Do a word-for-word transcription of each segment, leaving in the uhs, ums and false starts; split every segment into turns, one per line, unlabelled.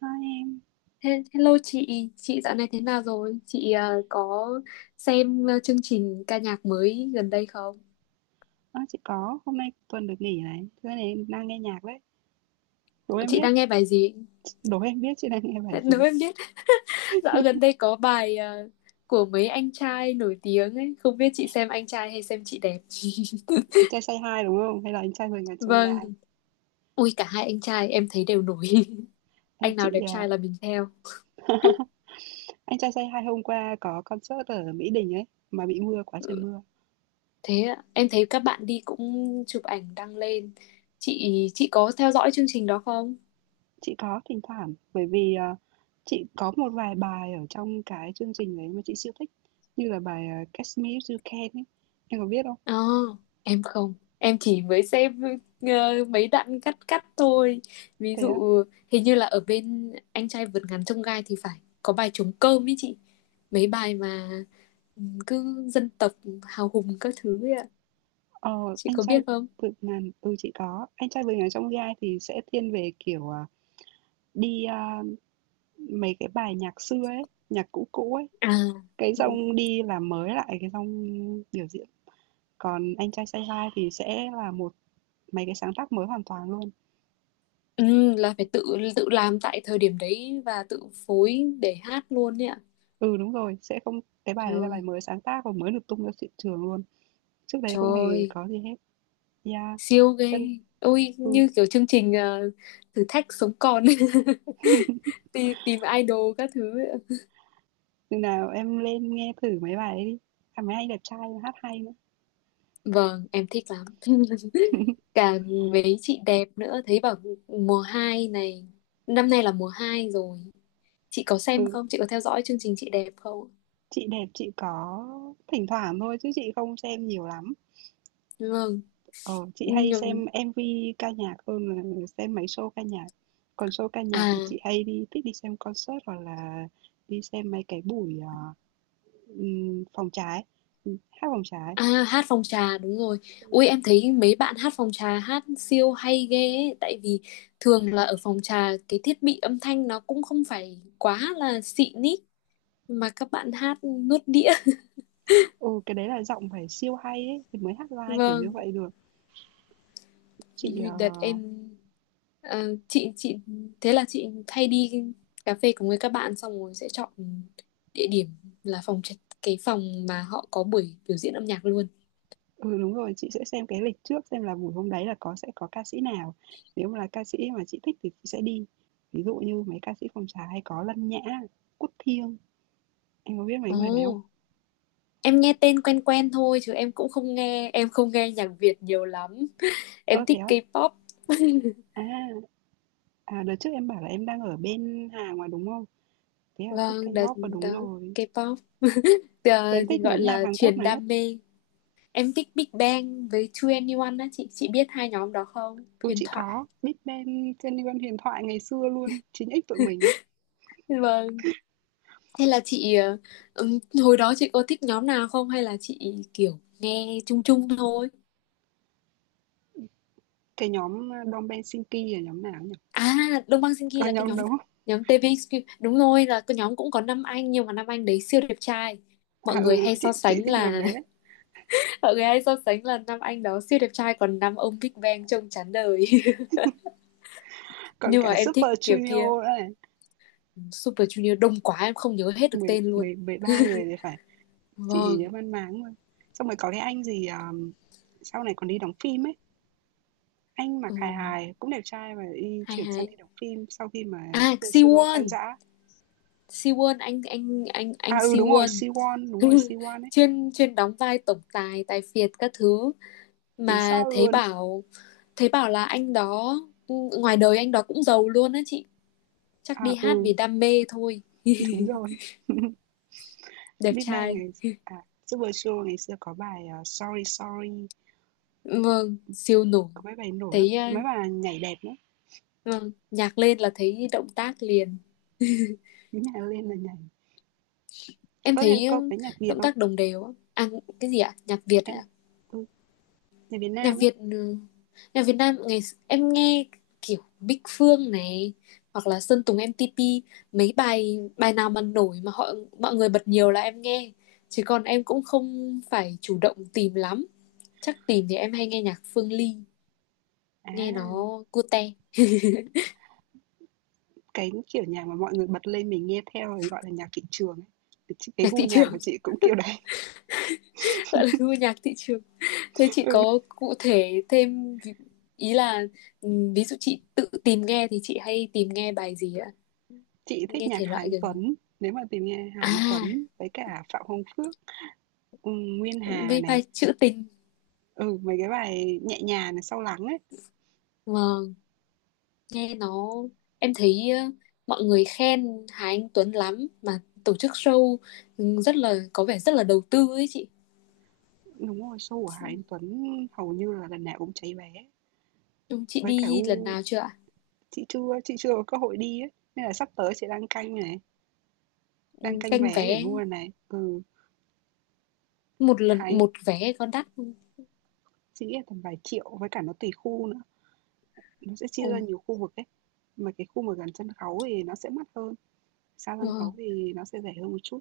Hai em,
He- Hello chị, chị dạo này thế nào rồi? Chị ờ, có xem ờ, chương trình ca nhạc mới gần đây không?
ơ, chị có, hôm nay tuần được nghỉ này, thế này em đang nghe nhạc đấy. Đố em
Chị
biết,
đang nghe bài gì?
đố em biết chị đang nghe bài
Nếu
gì?
em biết, dạo gần đây có bài ờ, của mấy anh trai nổi tiếng ấy, không biết chị xem anh trai hay xem chị đẹp.
Anh trai say hi đúng không? Hay là anh trai mười ngàn chông
Vâng,
gai?
ui cả hai anh trai em thấy đều nổi.
Em
Anh nào
chị,
đẹp
à,
trai là mình theo.
anh trai say hi hôm qua có concert ở Mỹ Đình ấy, mà bị mưa quá trời
Ừ,
mưa.
thế ạ. Em thấy các bạn đi cũng chụp ảnh đăng lên. Chị chị có theo dõi chương trình đó không?
Chị có thỉnh thoảng, bởi vì à, chị có một vài bài ở trong cái chương trình đấy mà chị siêu thích, như là bài à, Catch Me If You Can ấy. Em có biết không?
Ờ, em không, em chỉ mới xem ờ, mấy đoạn cắt cắt thôi. Ví
Thế
dụ hình như là ở bên anh trai vượt ngàn chông gai thì phải có bài trống cơm ý chị. Mấy bài mà ừ, cứ dân tộc hào hùng các thứ ấy ạ.
Ờ,
Chị
anh
có
trai
biết không?
vượt ngàn ừ, chị có. Anh trai vượt ngàn trong vi ai thì sẽ thiên về kiểu à, đi à, mấy cái bài nhạc xưa ấy, nhạc cũ cũ ấy.
À,
Cái dòng đi làm mới lại cái dòng biểu diễn. Còn anh trai say hi thì sẽ là một mấy cái sáng tác mới hoàn toàn luôn.
ừ, là phải tự tự làm tại thời điểm đấy và tự phối để hát luôn ấy ạ.
Ừ đúng rồi, sẽ không cái bài đấy là bài
Trời,
mới sáng tác và mới được tung ra thị trường luôn. Trước đấy không hề
trời,
có gì hết. Yeah.
siêu ghê.
Chân
Ôi,
ừ,
như kiểu chương trình ờ, thử thách sống còn. tìm, tìm idol các thứ.
chừng nào em lên nghe thử mấy bài đấy đi. À, mấy anh đẹp trai hát hay nữa.
Vâng, em thích lắm. Cả mấy chị đẹp nữa thấy bảo mùa hai này, năm nay là mùa hai rồi. Chị có xem
Ừ.
không, chị có theo dõi chương trình chị đẹp không?
Chị đẹp chị có thỉnh thoảng thôi chứ chị không xem nhiều lắm.
Vâng,
Ờ, chị hay
nhưng
xem em vê ca nhạc hơn là xem mấy show ca nhạc. Còn show ca nhạc
à.
thì chị hay đi thích đi xem concert hoặc là đi xem mấy cái buổi ờ, ừm, phòng trái. Ừ, hát phòng trái.
À, hát phòng trà đúng rồi. Ui em thấy mấy bạn hát phòng trà hát siêu hay ghê ấy, tại vì thường là ở phòng trà cái thiết bị âm thanh nó cũng không phải quá là xịn ý, mà các bạn hát nuốt đĩa.
Ừ, cái đấy là giọng phải siêu hay ấy thì mới hát live kiểu như
Vâng,
vậy được. Chị ờ,
đợt em. Ờ, chị chị thế là chị hay đi cà phê cùng với các bạn xong rồi sẽ chọn địa điểm là phòng trạch- cái phòng mà họ có buổi biểu diễn âm nhạc luôn.
Ừ, đúng rồi, chị sẽ xem cái lịch trước xem là buổi hôm đấy là có sẽ có ca sĩ nào. Nếu mà là ca sĩ mà chị thích thì chị sẽ đi. Ví dụ như mấy ca sĩ phòng trà hay có Lân Nhã, Quốc Thiêng, em có biết mấy người đấy không?
Ồ, em nghe tên quen quen thôi chứ em cũng không nghe, em không nghe nhạc Việt nhiều lắm. Em
Ơ thế
thích
á?
K-pop.
À, à đợt trước em bảo là em đang ở bên Hàn mà đúng không? Thế là thích
Vâng, đợt
K-pop và
đó
đúng rồi.
K-pop.
Thế em
Ờ, thì
thích
gọi
nhóm nhạc
là
Hàn Quốc
truyền
nào nhất?
đam mê. Em thích Big Bang với two N E one á chị, chị biết hai nhóm đó không?
Ừ
Huyền
chị
thoại.
có, Big Bang trên Liên Hoan Huyền Thoại ngày xưa luôn, chín ích tụi mình ấy.
Vâng. Thế là chị ờ, ừm, hồi đó chị có thích nhóm nào không hay là chị kiểu nghe chung chung thôi?
Cái nhóm uh, Đông Bang Sinki là nhóm nào nhỉ?
À, Đông Bang Sinki
Có
là cái
nhóm
nhóm
đúng không?
nhóm tê vê ích quy. Đúng rồi là cái nhóm cũng có năm anh nhưng mà năm anh đấy siêu đẹp trai. Mọi
À ừ,
người hay so
chị chị
sánh
thích nhóm
là
đấy.
mọi người hay so sánh là năm anh đó siêu đẹp trai còn năm ông Big Bang trông chán đời.
Còn
Nhưng mà
cả
em thích
Super
kiểu kia.
Junior nữa này,
Super Junior đông quá em không nhớ hết được
mười
tên luôn.
mười mười ba người thì phải, chị chỉ
Vâng.
nhớ mang máng thôi. Xong rồi có cái anh gì, ờm, sau này còn đi đóng phim ấy, anh mặc
Ừ,
hài hài, cũng đẹp trai và đi
hay
chuyển sang đi
hay.
đóng phim sau khi mà
À,
Super Junior
Siwon.
tan rã.
Siwon, anh anh anh
À
anh
ừ đúng rồi,
Siwon.
Siwon, đúng rồi Siwon ấy,
chuyên chuyên đóng vai tổng tài, tài phiệt các thứ,
thì
mà
sao
thấy
luôn.
bảo, thấy bảo là anh đó ừ, ngoài đời anh đó cũng giàu luôn á chị, chắc
À
đi hát
ừ,
vì đam mê thôi.
đúng rồi.
Đẹp
Big Bang
trai.
ngày à Super Junior ngày xưa có bài ờ, Sorry Sorry,
Vâng, siêu nổi.
có mấy bài nổi lắm,
Thấy ờ,
mấy bài nhảy đẹp lắm,
vâng nhạc lên là thấy động tác liền.
cứ nhảy lên là nhảy.
Em
Có thể
thấy ờ,
có cái nhạc Việt
động
không?
tác đồng đều á. À, cái gì ạ, nhạc Việt
Em
á?
tôi Nhạc Việt
Nhạc
Nam ấy?
Việt ừ, nhạc Việt Nam ngày. Em nghe kiểu Bích Phương này, hoặc là Sơn Tùng em tê pê, mấy bài bài nào mà nổi mà họ, mọi người bật nhiều là em nghe, chứ còn em cũng không phải chủ động tìm lắm. Chắc tìm thì em hay nghe nhạc Phương Ly,
À,
nghe nó cute.
cái, kiểu, nhạc mà mọi người bật lên mình nghe theo rồi gọi là nhạc thị trường ấy. Thì ch cái
Nhạc
gu
thị
nhạc của
trường.
chị cũng kiểu đấy.
gọi là gu nhạc thị trường. Thế chị
Ừ,
có cụ thể thêm ví- ý là ừ, ví dụ chị tự tìm nghe thì chị hay tìm nghe bài gì ạ?
chị thích
Nghe
nhạc
thể
Hà
loại
Anh
gần.
Tuấn, nếu mà tìm nghe Hà Anh
À,
Tuấn với cả Phạm Hồng Phước, ừm, Nguyên Hà
với bài
này,
trữ tình.
ừ, mấy cái bài nhẹ nhàng này, Sâu lắng ấy.
Vâng, nghe nó, em thấy ờ, mọi người khen Hà Anh Tuấn lắm, mà tổ chức show ừ, rất là có vẻ rất là đầu tư ấy chị.
Đúng rồi, show của Hà Anh Tuấn hầu như là lần nào cũng cháy vé.
Chúng chị
Với cả
đi lần
gu
nào chưa ạ?
chị chưa chị chưa có cơ hội đi ấy, nên là sắp tới chị đang canh này, đang
Ừ,
canh
canh
vé để
vé.
mua này. Ừ,
Một
Hà
lần
Anh
một vé có đắt không?
Chị nghĩ là tầm vài triệu với cả nó tùy khu nữa. Nó sẽ chia ra
Ôi,
nhiều khu vực ấy, mà cái khu mà gần sân khấu thì nó sẽ mắc hơn, xa sân
vâng.
khấu thì nó sẽ rẻ hơn một chút.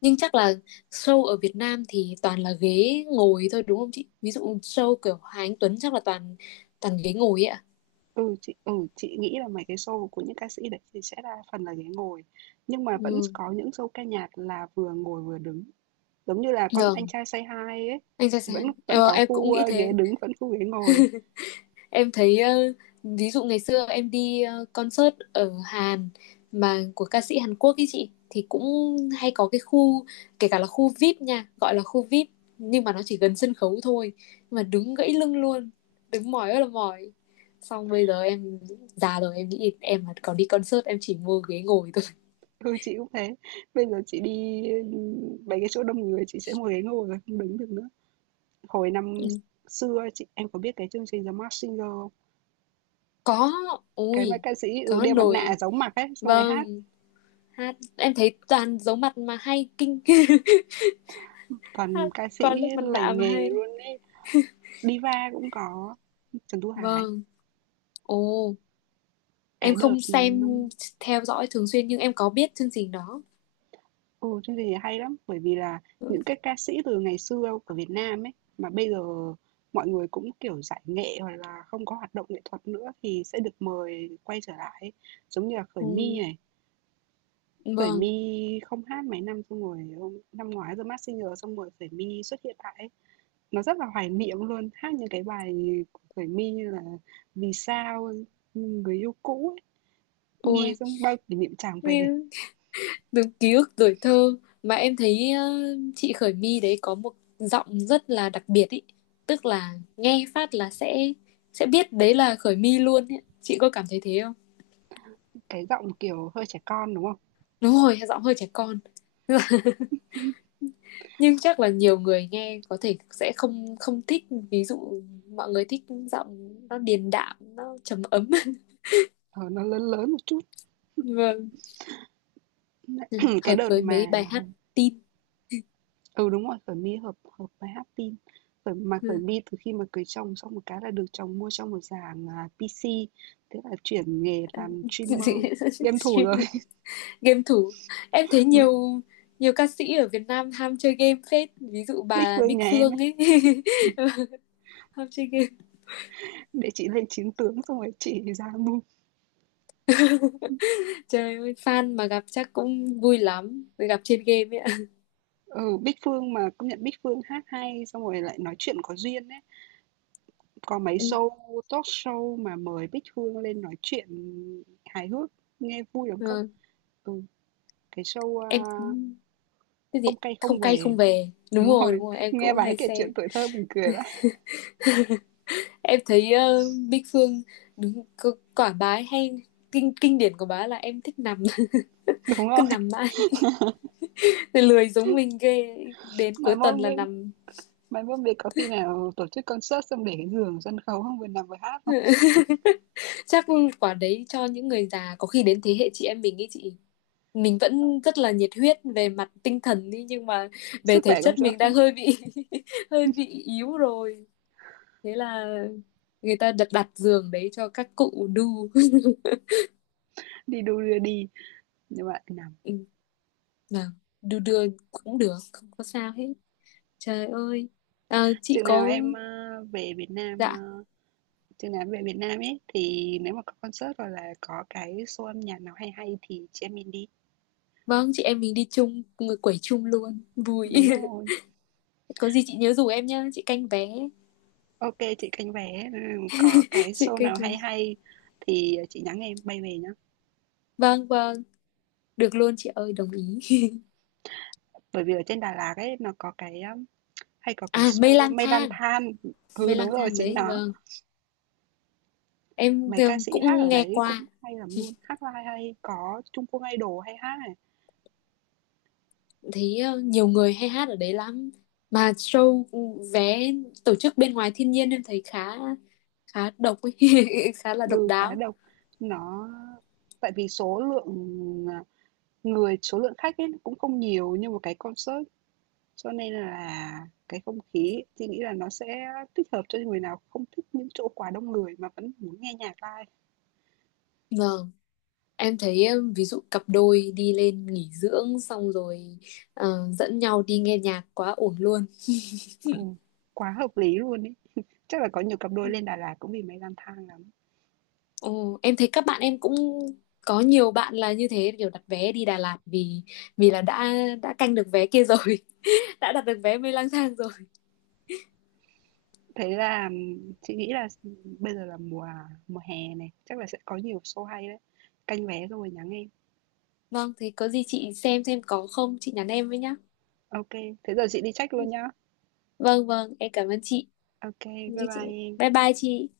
Nhưng chắc là show ở Việt Nam thì toàn là ghế ngồi thôi đúng không chị? Ví dụ show kiểu Hà Anh Tuấn chắc là toàn toàn ghế ngồi ấy ạ.
Ừ, chị ừ, chị nghĩ là mấy cái show của những ca sĩ đấy thì sẽ đa phần là ghế ngồi, nhưng mà vẫn
Ừ,
có những show ca nhạc là vừa ngồi vừa đứng, giống như là con Anh
vâng,
Trai Say Hi ấy,
anh ra
thì
sao?
vẫn vẫn
Ờ,
có
em cũng
khu,
nghĩ
ơ, ghế
thế.
đứng, vẫn khu ghế ngồi.
Em thấy ờ, ví dụ ngày xưa em đi ờ, concert ở Hàn mà của ca sĩ Hàn Quốc ấy chị, thì cũng hay có cái khu, kể cả là khu VIP nha, gọi là khu VIP nhưng mà nó chỉ gần sân khấu thôi, nhưng mà đứng gãy lưng luôn, đứng mỏi ơi là mỏi. Xong bây giờ em già rồi, em nghĩ em mà còn đi concert em chỉ mua ghế ngồi thôi.
Ừ, chị cũng thế, bây giờ chị đi, ừm, mấy cái chỗ đông người chị sẽ ngồi ghế ngồi rồi không đứng được nữa. Hồi năm
Ừ,
xưa chị em có biết cái chương trình The Masked Singer không?
có,
Cái mà
ui,
ca sĩ, ừ,
có
đeo mặt nạ
nổi.
giấu mặt ấy, xong rồi hát.
Vâng, hát em thấy toàn giấu mặt mà hay kinh.
Còn
Hát
ca sĩ
quá lớp mặt nạ
lành
mà
nghề
hay.
luôn ấy, diva cũng có Trần Thu Hải.
Vâng. Ồ, em
Cái đợt
không
ừ,
xem
năm
theo dõi thường xuyên nhưng em có biết chương trình đó.
ừ, chương trình này hay lắm, bởi vì là những cái ca sĩ từ ngày xưa của Việt Nam ấy mà bây giờ mọi người cũng kiểu giải nghệ hoặc là không có hoạt động nghệ thuật nữa thì sẽ được mời quay trở lại ấy. Giống như là Khởi
Ừ,
My này, Khởi
vâng,
My không hát mấy năm xong rồi hôm- năm ngoái The Masked Singer xong rồi Khởi My xuất hiện lại ấy. Nó rất là hoài niệm luôn, hát những cái bài của Khởi My như là "Vì sao", ừ, "Người yêu cũ" ấy, nghe
ôi,
xong bao kỷ niệm tràn về.
nguyên từng ký ức tuổi thơ. Mà em thấy ờ, chị Khởi My đấy có một giọng rất là đặc biệt ý, tức là nghe phát là sẽ sẽ biết đấy là Khởi My luôn ý. Chị có cảm thấy thế không?
Cái giọng, kiểu, hơi trẻ con, đúng không?
Đúng rồi, giọng hơi trẻ con. Nhưng chắc là nhiều người nghe có thể sẽ không không thích, ví dụ mọi người thích giọng nó điềm đạm, nó trầm ấm.
Ờ, nó lớn lớn một chút.
Vâng. Ừ,
Ừm, cái
hợp
đợt
với
mà
mấy bài hát tin.
ừ, đúng rồi, Khởi My hợp hợp với Hát tin mà Khởi
Ừ.
My từ khi mà cưới chồng xong một cái là được chồng mua cho một dàn, à, pê xê, thế là chuyển nghề làm streamer, game thủ
Stream,
rồi.
game thủ. Em thấy
Ừm,
nhiều nhiều ca sĩ ở Việt Nam ham chơi game phết, ví dụ
Bích
bà
Phương
Bích
nhà em
Phương
ấy,
ấy. Ham chơi game.
để chị lên chiến tướng xong rồi chị ra mua.
Trời ơi fan mà gặp chắc cũng vui lắm, gặp trên game ấy ạ.
Ừ, Bích Phương mà công nhận Bích Phương hát hay xong rồi lại nói chuyện có duyên ấy. Có mấy
Ừ,
show talk show mà mời Bích Phương lên nói chuyện hài hước nghe vui lắm cơ.
vâng.
Ừ, cái show à,
Em, cái gì,
không cay không
không cay
về.
không về. Đúng
Đúng
rồi
rồi,
đúng rồi em
nghe
cũng
bà ấy
hay
kể chuyện
xem.
tuổi thơ mình cười vậy.
Em thấy ờ, Bích Phương đúng c- quả bá hay, kinh, kinh điển của bá là em thích nằm.
Đúng
Cứ
rồi.
nằm mãi, lười giống mình ghê, đến
mà
cuối tuần
môn
là
bên
nằm.
mà môn bên có khi nào tổ chức concert xong để cái giường sân khấu không vừa nằm vừa hát không?
Chắc quả đấy cho những người già, có khi đến thế hệ chị em mình ấy chị, mình vẫn rất là nhiệt huyết về mặt tinh thần đi nhưng mà về
Sức
thể
khỏe không
chất
cho
mình
phép
đang hơi bị hơi bị yếu rồi. Thế là người ta đặt đặt giường đấy cho các cụ đu.
đi đu đưa đi nhưng mà nằm.
Ừ, nào đu đưa cũng được không có sao hết. Trời ơi. À, chị
Chừng nào
có,
em à, về Việt Nam à,
dạ
Chứ nói về Việt Nam ấy thì nếu mà có concert hoặc là có cái show âm nhạc nào hay hay thì chị em mình đi.
vâng, chị em mình đi chung, người quẩy chung luôn vui.
Đúng rồi.
Có gì chị nhớ rủ em nhá, chị canh vé.
Ok chị canh vé, ừ, có cái
Chị
show
canh
nào
vé,
hay hay thì chị nhắn em bay về nhá.
vâng vâng, được luôn chị ơi, đồng ý.
Bởi vì ở trên Đà Lạt ấy nó có cái um, hay có cái
À, mây
show
lang
Mây Lan
thang,
Than. Ừ
mây
đúng
lang
rồi
thang
chính
đấy
nó.
vâng. Em
Mấy ca sĩ hát
cũng
ở
nghe
đấy
qua.
cũng hay lắm luôn, hát live hay, có Trung Quốc Idol hay hát này.
thấy ờ, nhiều người hay hát ở đấy lắm, mà show, vé, tổ chức bên ngoài thiên nhiên em thấy khá khá độc ấy. Khá là độc
Ừ cá
đáo.
độc nó Tại vì số lượng à, người số lượng khách ấy cũng không nhiều như một cái concert. Cho nên là cái không khí chị nghĩ là nó sẽ thích hợp cho người nào không thích những chỗ quá đông người mà vẫn muốn nghe nhạc live.
Vâng em thấy ờ, ví dụ cặp đôi đi lên nghỉ dưỡng xong rồi uh, dẫn nhau đi nghe nhạc quá ổn luôn.
Ừ, quá hợp lý luôn ấy. Chắc là có nhiều cặp đôi lên Đà Lạt cũng vì máy lang thang lắm.
Ồ, em thấy các bạn em cũng có nhiều bạn là như thế, kiểu đặt vé đi Đà Lạt vì, vì là đã đã canh được vé kia rồi. Đã đặt được vé mê lang thang rồi.
Thế là chị nghĩ là bây giờ là mùa mùa hè này, chắc là sẽ có nhiều show hay đấy. Canh vé rồi nhắn em.
Vâng, thế có gì chị xem xem có không chị nhắn em với nhá.
Ok, thế giờ chị đi check luôn nhá.
Vâng vâng, em cảm ơn chị.
Ok, bye
Như chị,
bye em.
bye bye chị.